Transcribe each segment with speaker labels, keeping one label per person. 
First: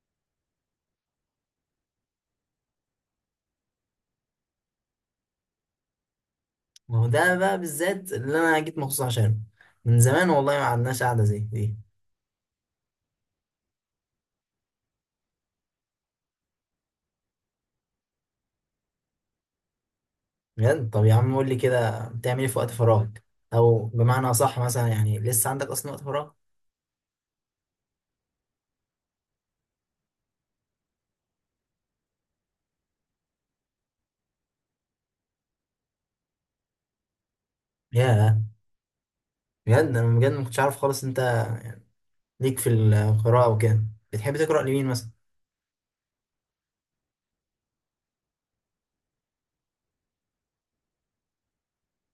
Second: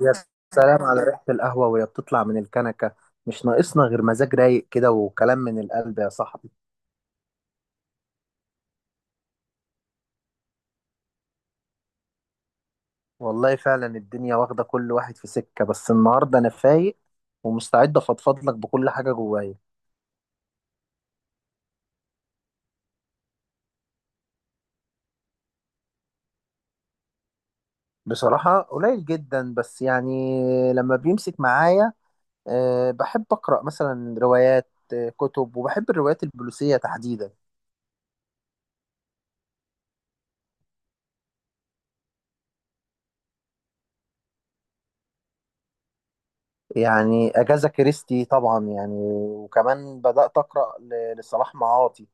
Speaker 1: يا سلام على ريحة القهوة وهي بتطلع من الكنكة. مش ناقصنا غير مزاج رايق كده وكلام من القلب يا صاحبي.
Speaker 2: ما هو ده بقى بالذات اللي انا جيت مخصوص عشانه. من زمان والله ما عندناش قعده زي دي.
Speaker 1: والله فعلا الدنيا واخدة كل واحد في سكة، بس النهاردة أنا فايق ومستعد أفضفض لك بكل حاجة جوايا.
Speaker 2: بجد. طب يا عم قول لي كده، بتعمل ايه في وقت فراغك؟ او بمعنى اصح مثلا يعني، لسه عندك اصلا وقت فراغ؟
Speaker 1: بصراحة قليل جدا، بس يعني لما بيمسك معايا بحب أقرأ مثلا روايات، كتب، وبحب الروايات البوليسية تحديدا.
Speaker 2: ياه، بجد انا بجد ما كنتش عارف خالص انت ليك في القراءه وكده. بتحب تقرا لمين مثلا؟
Speaker 1: يعني أجاثا كريستي طبعا، يعني وكمان بدأت أقرأ لصلاح معاطي،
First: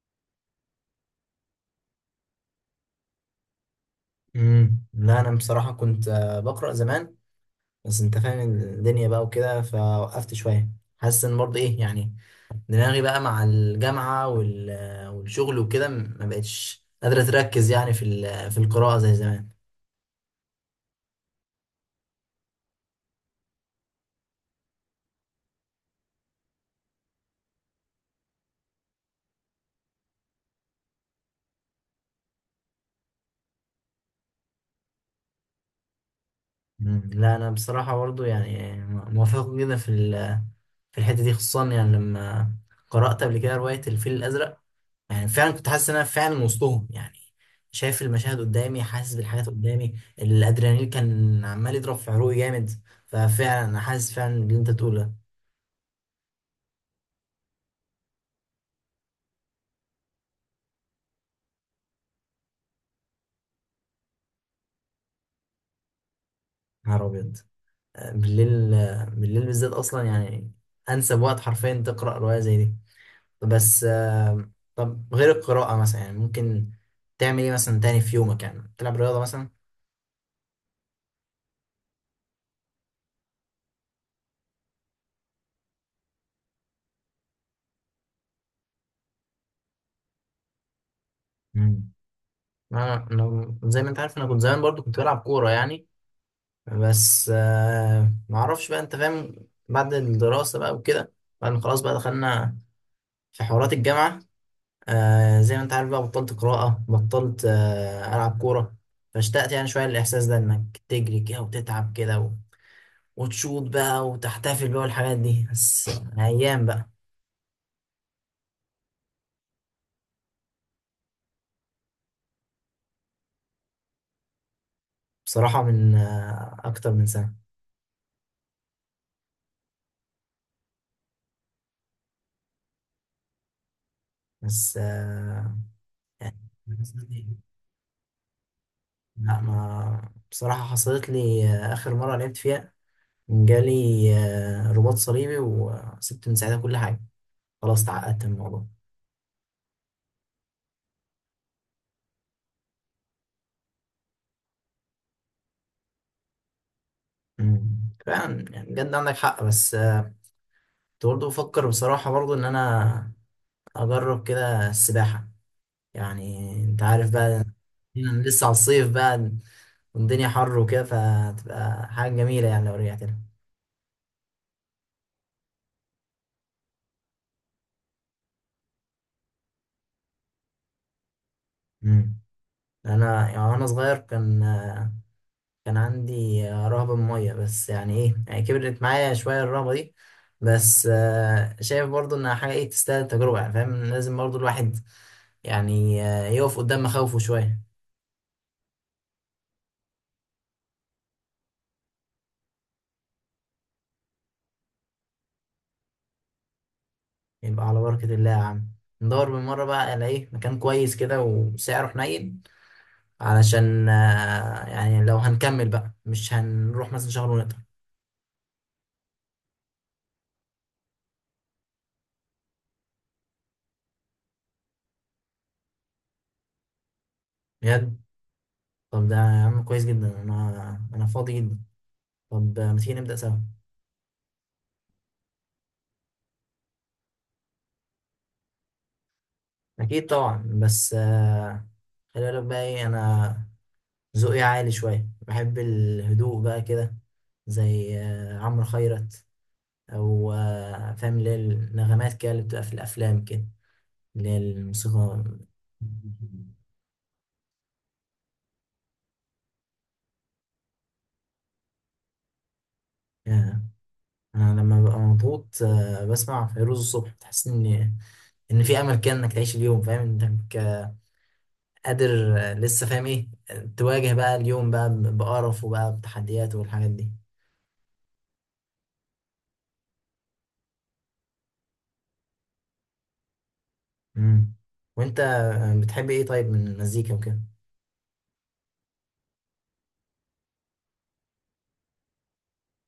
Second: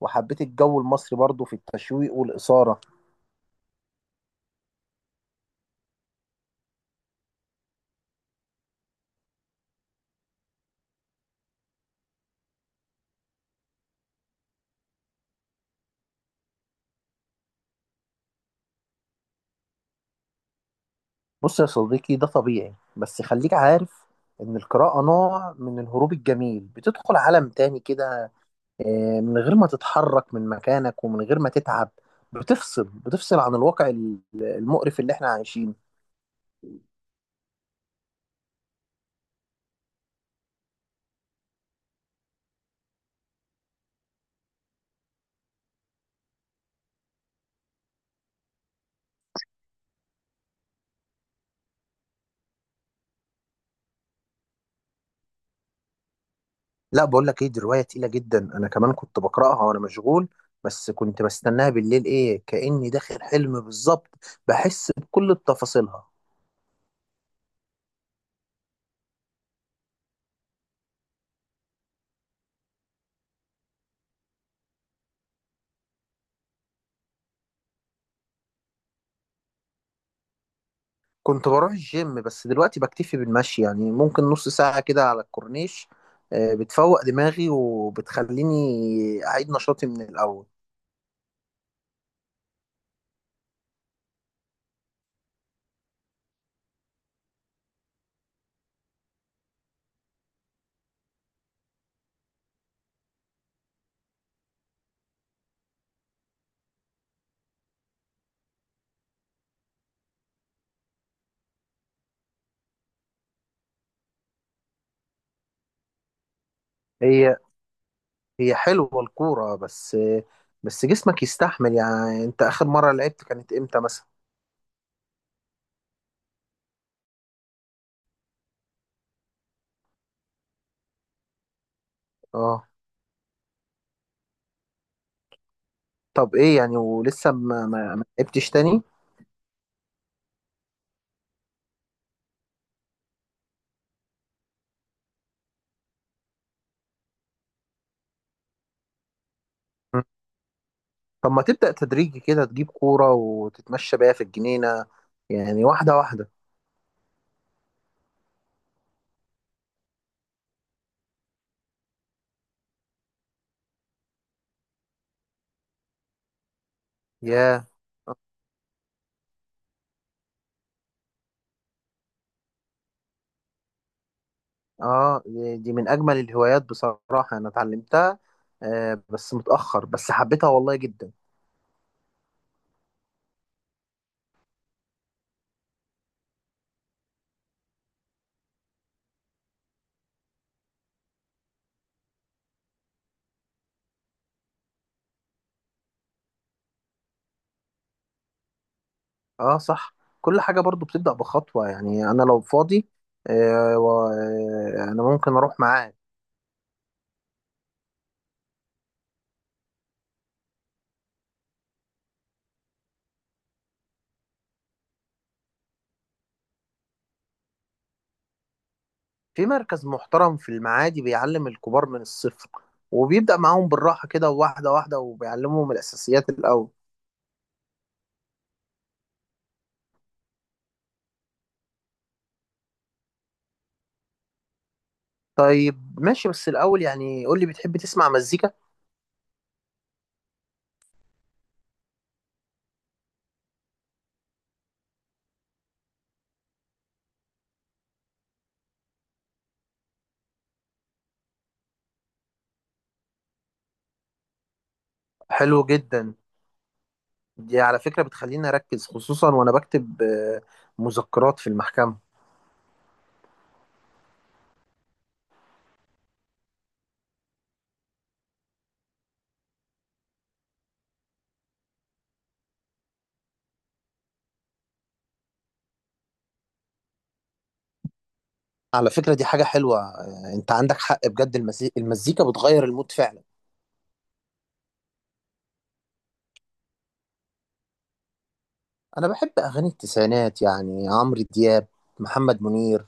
Speaker 1: وحبيت الجو المصري برضو في التشويق والإثارة.
Speaker 2: لا، انا بصراحه كنت بقرا زمان. بس انت فاهم الدنيا بقى وكده، فوقفت شويه. حاسس ان برضه ايه يعني، دماغي بقى مع الجامعة والشغل وكده ما بقتش قادرة تركز يعني في القراءة زي زمان.
Speaker 1: بص يا صديقي، ده طبيعي، بس خليك عارف إن القراءة نوع من الهروب الجميل، بتدخل عالم تاني كده، من غير ما تتحرك من مكانك ومن غير ما تتعب. بتفصل عن الواقع المقرف اللي احنا عايشينه.
Speaker 2: مم. لا أنا بصراحة برضو يعني موافق جدا في الحتة دي خصوصا، يعني لما قرأت قبل كده رواية الفيل الأزرق. يعني فعلا كنت حاسس إن أنا فعلا وسطهم، يعني شايف المشاهد قدامي، حاسس بالحاجات قدامي، الأدرينالين كان عمال يضرب في عروقي جامد. ففعلا أنا حاسس فعلا باللي أنت بتقوله يا.
Speaker 1: لا، بقول لك ايه، دي روايه تقيله جدا، انا كمان كنت بقراها وانا مشغول، بس كنت بستناها بالليل، ايه كاني داخل حلم بالظبط، بحس بكل تفاصيلها.
Speaker 2: نهار أبيض. بالليل. بالليل بالذات اصلا يعني انسب وقت حرفيا تقرا روايه زي دي. بس طب غير القراءه مثلا، يعني ممكن تعمل ايه مثلا تاني في يومك؟ يعني تلعب رياضه مثلا؟
Speaker 1: كنت بروح الجيم، بس دلوقتي بكتفي بالمشي، يعني ممكن نص ساعه كده على الكورنيش. بتفوق دماغي وبتخليني اعيد نشاطي من الاول.
Speaker 2: مم. انا زي ما انت عارف انا كنت زمان برضو كنت بلعب كوره يعني. بس ما اعرفش بقى انت فاهم. بعد الدراسه بقى وكده، بعد ما خلاص بقى دخلنا في حوارات الجامعه. زي ما انت عارف بقى، بطلت قراءة، بطلت ألعب كورة. فاشتقت يعني شوية للإحساس ده، إنك تجري كده وتتعب كده وتشوط بقى وتحتفل بقى والحاجات دي. بس أيام بقى.
Speaker 1: هي هي حلوه الكوره، بس بس جسمك يستحمل. يعني انت اخر مره لعبت كانت امتى مثلا؟
Speaker 2: بصراحة من أكتر من سنة.
Speaker 1: اه.
Speaker 2: بس
Speaker 1: طب
Speaker 2: يعني
Speaker 1: ايه يعني؟
Speaker 2: من سنة، إيه؟
Speaker 1: ولسه ما لعبتش تاني؟
Speaker 2: لا ما بصراحة، حصلت لي، آخر مرة لعبت فيها جالي رباط صليبي، وسبت من ساعتها كل حاجة. خلاص تعقدت من الموضوع.
Speaker 1: طب ما تبدأ تدريجي كده، تجيب كورة وتتمشى بيها في الجنينة، يعني واحدة واحدة.
Speaker 2: مم. فعلا يعني بجد عندك حق، بس كنت برضه بفكر بصراحة برضه إن أنا أجرب كده السباحة، يعني أنت عارف بقى
Speaker 1: يا
Speaker 2: إن لسه على الصيف بقى والدنيا حر وكده، فتبقى حاجة جميلة يعني لو رجعت لها.
Speaker 1: اه، دي من أجمل الهوايات بصراحة، أنا اتعلمتها بس متأخر، بس حبيتها والله جدا.
Speaker 2: أمم. أنا يعني وأنا صغير كان عندي رهبة من المية، بس يعني إيه، يعني كبرت معايا شوية الرهبة دي. بس شايف برضه إنها حاجة إيه تستاهل التجربة، يعني فاهم لازم برضه الواحد يعني يقف قدام مخاوفه شوية.
Speaker 1: اه صح، كل حاجة برضو بتبدأ بخطوة. يعني أنا لو فاضي، أنا ممكن أروح معاك.
Speaker 2: يبقى على بركة الله يا عم، ندور بالمرة بقى على ايه مكان كويس كده وسعره حنين، علشان يعني لو هنكمل بقى مش هنروح مثلا شهر ونقطع.
Speaker 1: في مركز محترم في المعادي بيعلم الكبار من الصفر، وبيبدأ معاهم بالراحة كده واحدة واحدة، وبيعلمهم الأساسيات الأول.
Speaker 2: بجد. طب ده يا عم كويس جدا، انا فاضي جدا. طب ما تيجي نبدأ سوا؟
Speaker 1: طيب ماشي، بس الأول يعني قول لي، بتحب تسمع مزيكا؟
Speaker 2: اكيد طبعا، بس خلي بالك بقى ايه، انا ذوقي عالي شوية، بحب الهدوء بقى كده، زي عمرو خيرت، او فاهم اللي هي النغمات كده اللي بتبقى في الافلام كده، اللي هي الموسيقى.
Speaker 1: حلو جدا، دي على فكرة بتخليني أركز، خصوصا وأنا بكتب مذكرات في المحكمة.
Speaker 2: آه. أنا لما ببقى مضغوط بسمع فيروز الصبح، تحس إن في أمل كده إنك تعيش اليوم، فاهم إنك قادر لسه فاهم إيه تواجه بقى اليوم بقى بقرف وبقى بتحديات والحاجات دي.
Speaker 1: على فكرة دي حاجة حلوة، أنت عندك حق بجد، المزيكا بتغير المود فعلا.
Speaker 2: مم. وأنت بتحب إيه طيب من المزيكا وكده؟
Speaker 1: أنا بحب أغاني التسعينات، يعني عمرو دياب، محمد منير،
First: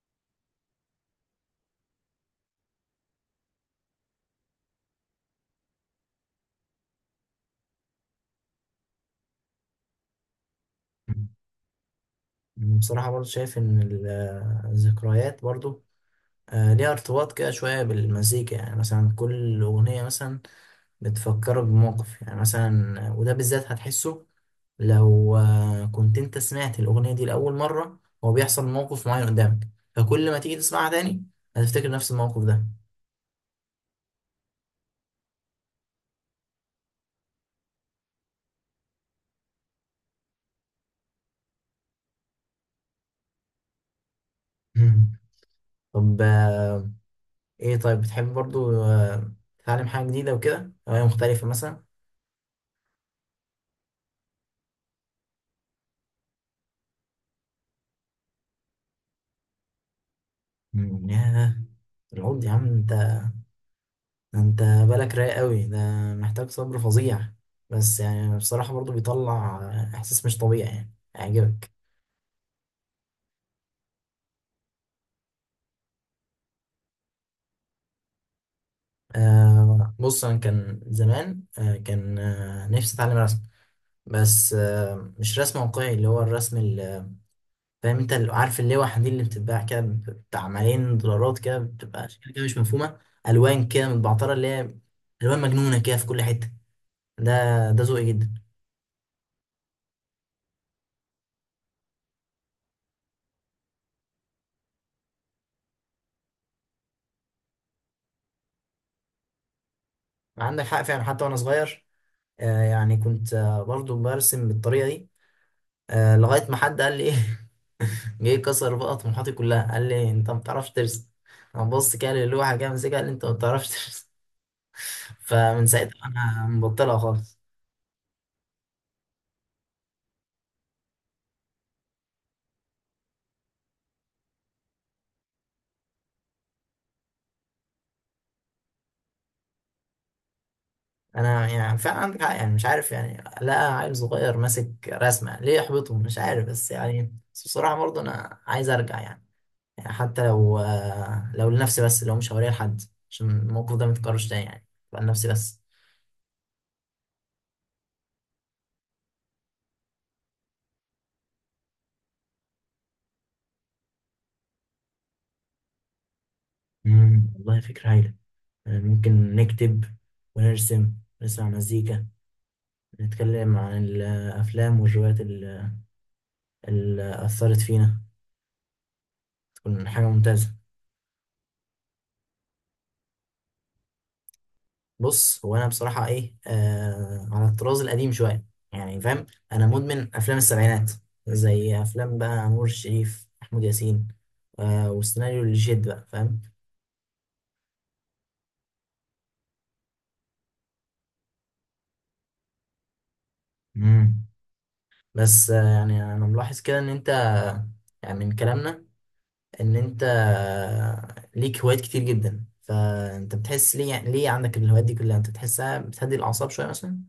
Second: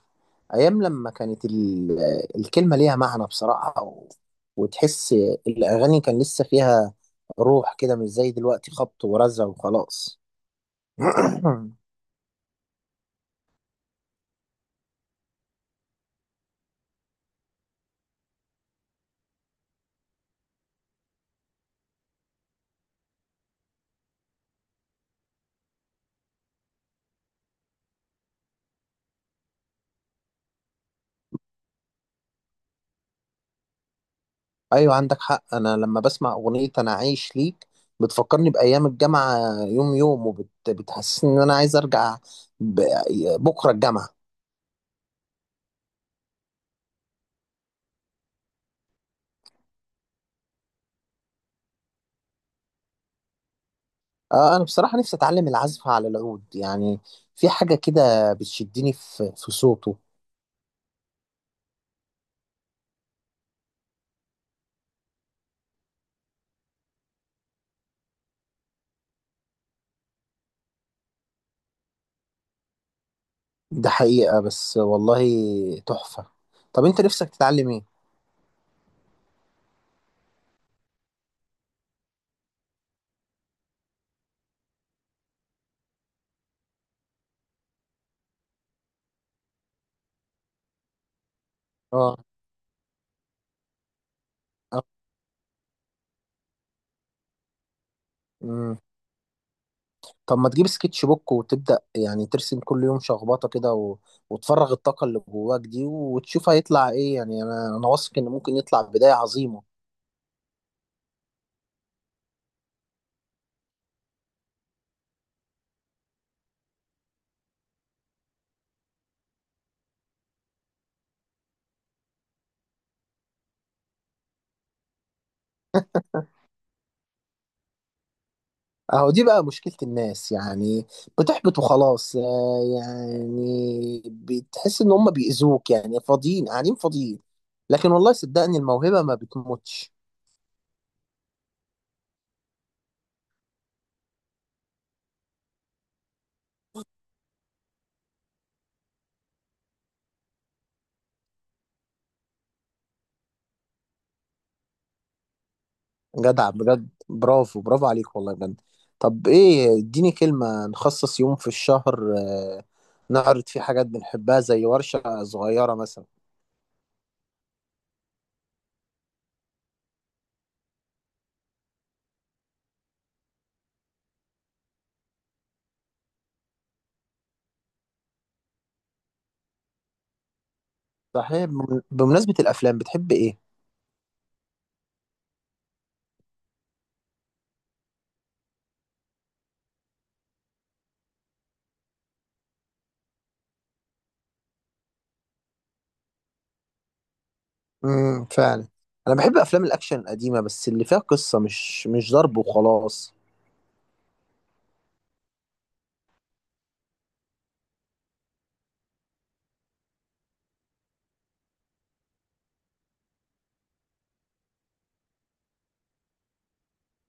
Speaker 1: أيام لما كانت الكلمة ليها معنى بصراحة، وتحس الأغاني كان لسه فيها روح كده، مش زي دلوقتي خبط ورزع وخلاص.
Speaker 2: مم. بصراحة برضه شايف إن الذكريات برضه ليها ارتباط كده شوية بالمزيكا، يعني مثلا كل أغنية مثلا بتفكرك بموقف، يعني مثلا وده بالذات هتحسه لو كنت انت سمعت الأغنية دي لأول مرة، هو بيحصل موقف معين قدامك، فكل ما تيجي تسمعها تاني هتفتكر نفس الموقف ده.
Speaker 1: ايوه عندك حق، انا لما بسمع اغنيه انا عايش ليك، بتفكرني بايام الجامعه، يوم يوم، وبتحسسني ان انا عايز ارجع ب- بكره الجامعه.
Speaker 2: طب ايه طيب بتحب برضو تتعلم حاجة جديدة وكده، هواية مختلفة مثلا؟
Speaker 1: انا بصراحه نفسي اتعلم العزف على العود، يعني في حاجه كده بتشدني في صوته.
Speaker 2: مم، ياه، العود يا عم! انت بالك رايق قوي ده، محتاج صبر فظيع، بس يعني بصراحة برضو بيطلع إحساس مش طبيعي يعني هيعجبك.
Speaker 1: ده حقيقه، بس والله تحفه. طب انت نفسك تتعلم ايه؟
Speaker 2: بص انا كان زمان كان نفسي اتعلم رسم. بس مش رسم واقعي، اللي هو الرسم اللي فاهم انت، اللي عارف اللوحه دي اللي بتتباع كده بتاع ملايين دولارات كده، بتبقى
Speaker 1: اه،
Speaker 2: اشكال كده مش مفهومه. الوان كده متبعتره، اللي هي
Speaker 1: آه،
Speaker 2: الوان مجنونه كده في كل حته. ده ده ذوقي جدا.
Speaker 1: مم. طب ما تجيب سكتش بوك وتبدأ يعني ترسم كل يوم شخبطة كده، و... وتفرغ الطاقة اللي جواك دي، وتشوف هيطلع ايه. يعني انا انا واثق ان ممكن يطلع بداية عظيمة.
Speaker 2: عندك حق فعلا، حتى وانا صغير يعني كنت برضو برسم بالطريقه دي. لغايه ما حد قال لي ايه جه كسر بقى طموحاتي كلها، قال لي انت ما بتعرفش ترسم. انا بص كده للوحه كده، مسكها، قال لي انت ما بتعرفش ترسم فمن ساعتها انا مبطلها خالص.
Speaker 1: اهو دي بقى مشكلة الناس، يعني بتحبط وخلاص، يعني بتحس ان هم بيأذوك، يعني فاضيين قاعدين فاضيين، لكن والله صدقني الموهبة ما بتموتش.
Speaker 2: انا يعني فعلا عندك حق يعني مش عارف يعني، لا عيل صغير ماسك رسمه ليه يحبطه مش عارف، بس يعني بس بصراحه برضه انا عايز ارجع يعني، حتى لو لنفسي بس، لو مش هوريها لحد، عشان الموقف ده ما يتكررش تاني يعني، يبقى لنفسي بس.
Speaker 1: جدع بجد، برافو برافو عليك والله بجد. طب ايه، اديني كلمة نخصص يوم في الشهر نعرض فيه حاجات بنحبها، زي ورشة صغيرة مثلا.
Speaker 2: مم، والله فكره هايله! يعني ممكن نكتب ونرسم، نسمع مزيكا، نتكلم عن الأفلام والروايات اللي أثرت فينا. تكون حاجة ممتازة.
Speaker 1: صحيح، بمناسبة الأفلام، بتحب ايه؟
Speaker 2: بص، هو أنا بصراحة إيه على الطراز القديم شوية يعني فاهم. أنا مدمن أفلام السبعينات، زي أفلام بقى نور الشريف، محمود ياسين، والسيناريو اللي جد بقى فاهم.
Speaker 1: فعلا، أنا بحب أفلام الأكشن القديمة، بس اللي فيها قصة، مش ضرب وخلاص.
Speaker 2: مم. بس يعني أنا ملاحظ كده إن أنت، يعني من كلامنا إن أنت ليك هوايات كتير جدا، فأنت بتحس ليه عندك الهوايات دي كلها؟ أنت بتحسها بتهدي الأعصاب شوية مثلا؟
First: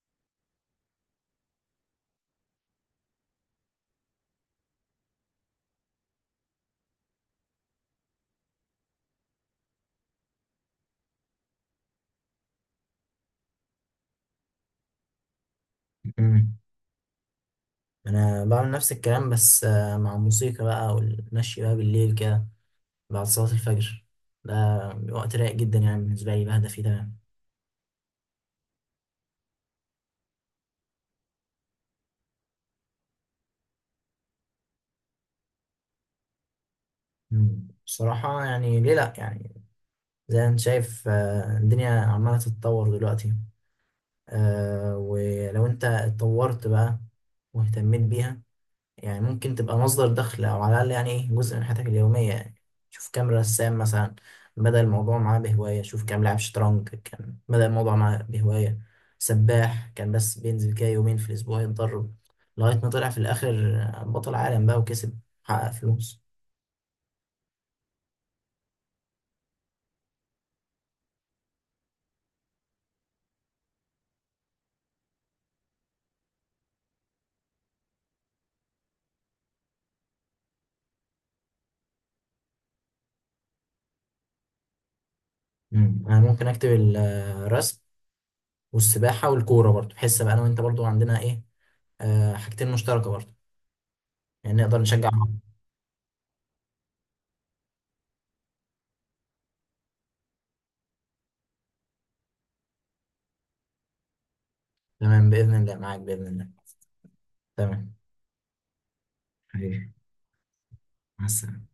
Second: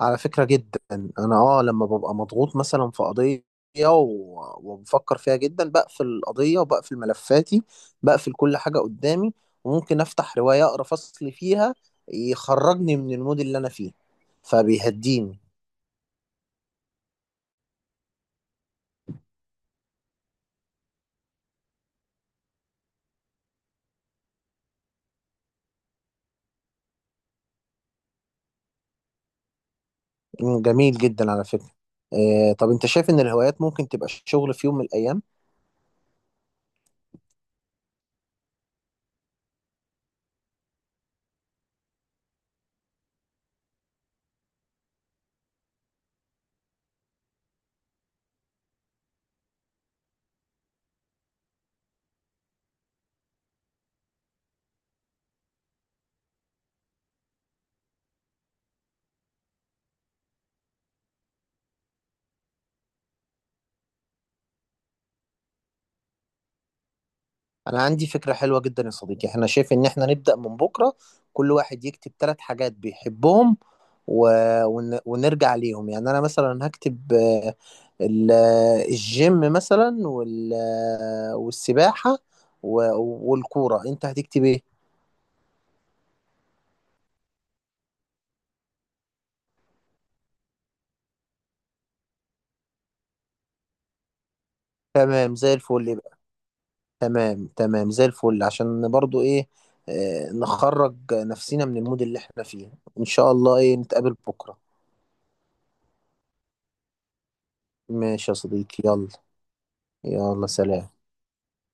Speaker 1: على فكرة جدا، انا اه لما ببقى مضغوط مثلا في قضية، وبفكر فيها جدا، بقفل القضية وبقفل ملفاتي، بقفل كل حاجة قدامي، وممكن افتح رواية اقرا فصل فيها، يخرجني من المود اللي انا فيه، فبيهديني.
Speaker 2: مم. انا بعمل نفس الكلام، بس مع الموسيقى بقى، والمشي بقى بالليل كده بعد صلاة الفجر. ده وقت رايق جدا يعني بالنسبة لي، بهدى فيه تمام.
Speaker 1: مم، جميل جدا على فكرة. طب انت شايف ان الهوايات ممكن تبقى شغل في يوم من الايام؟
Speaker 2: مم. بصراحة يعني ليه لأ يعني. زي ما انت شايف الدنيا عمالة تتطور دلوقتي، ولو انت اتطورت بقى واهتميت بيها، يعني ممكن تبقى مصدر دخل أو على الأقل يعني إيه جزء من حياتك اليومية يعني. شوف كام رسام مثلا بدأ الموضوع معاه بهواية، شوف كام لاعب شطرنج كان بدأ الموضوع معاه بهواية، سباح كان بس بينزل كده يومين في الأسبوع يتدرب، لغاية ما طلع في الآخر بطل عالم بقى وكسب، حقق فلوس.
Speaker 1: انا عندي فكرة حلوة جدا يا صديقي، احنا شايف ان احنا نبدأ من بكرة، كل واحد يكتب 3 حاجات بيحبهم، و... ونرجع عليهم. يعني انا مثلا هكتب آه، ال... آه، الجيم مثلا، وال... آه، والسباحة، و... والكورة. انت هتكتب ايه؟
Speaker 2: مم. أنا ممكن أكتب الرسم والسباحة والكورة. برضه بحس بقى أنا وأنت برضه عندنا إيه حاجتين مشتركة برضه، يعني نقدر نشجع بعض.
Speaker 1: تمام
Speaker 2: مم.
Speaker 1: زي الفل يبقى. تمام تمام زي الفل، عشان برضو ايه، نخرج نفسنا من المود اللي احنا فيه. ان شاء الله ايه نتقابل بكرة.
Speaker 2: تمام بإذن الله، معاك بإذن الله، تمام،
Speaker 1: ماشي يا صديقي، يلا.
Speaker 2: حبيبي،
Speaker 1: يلا سلام.
Speaker 2: مع السلامة.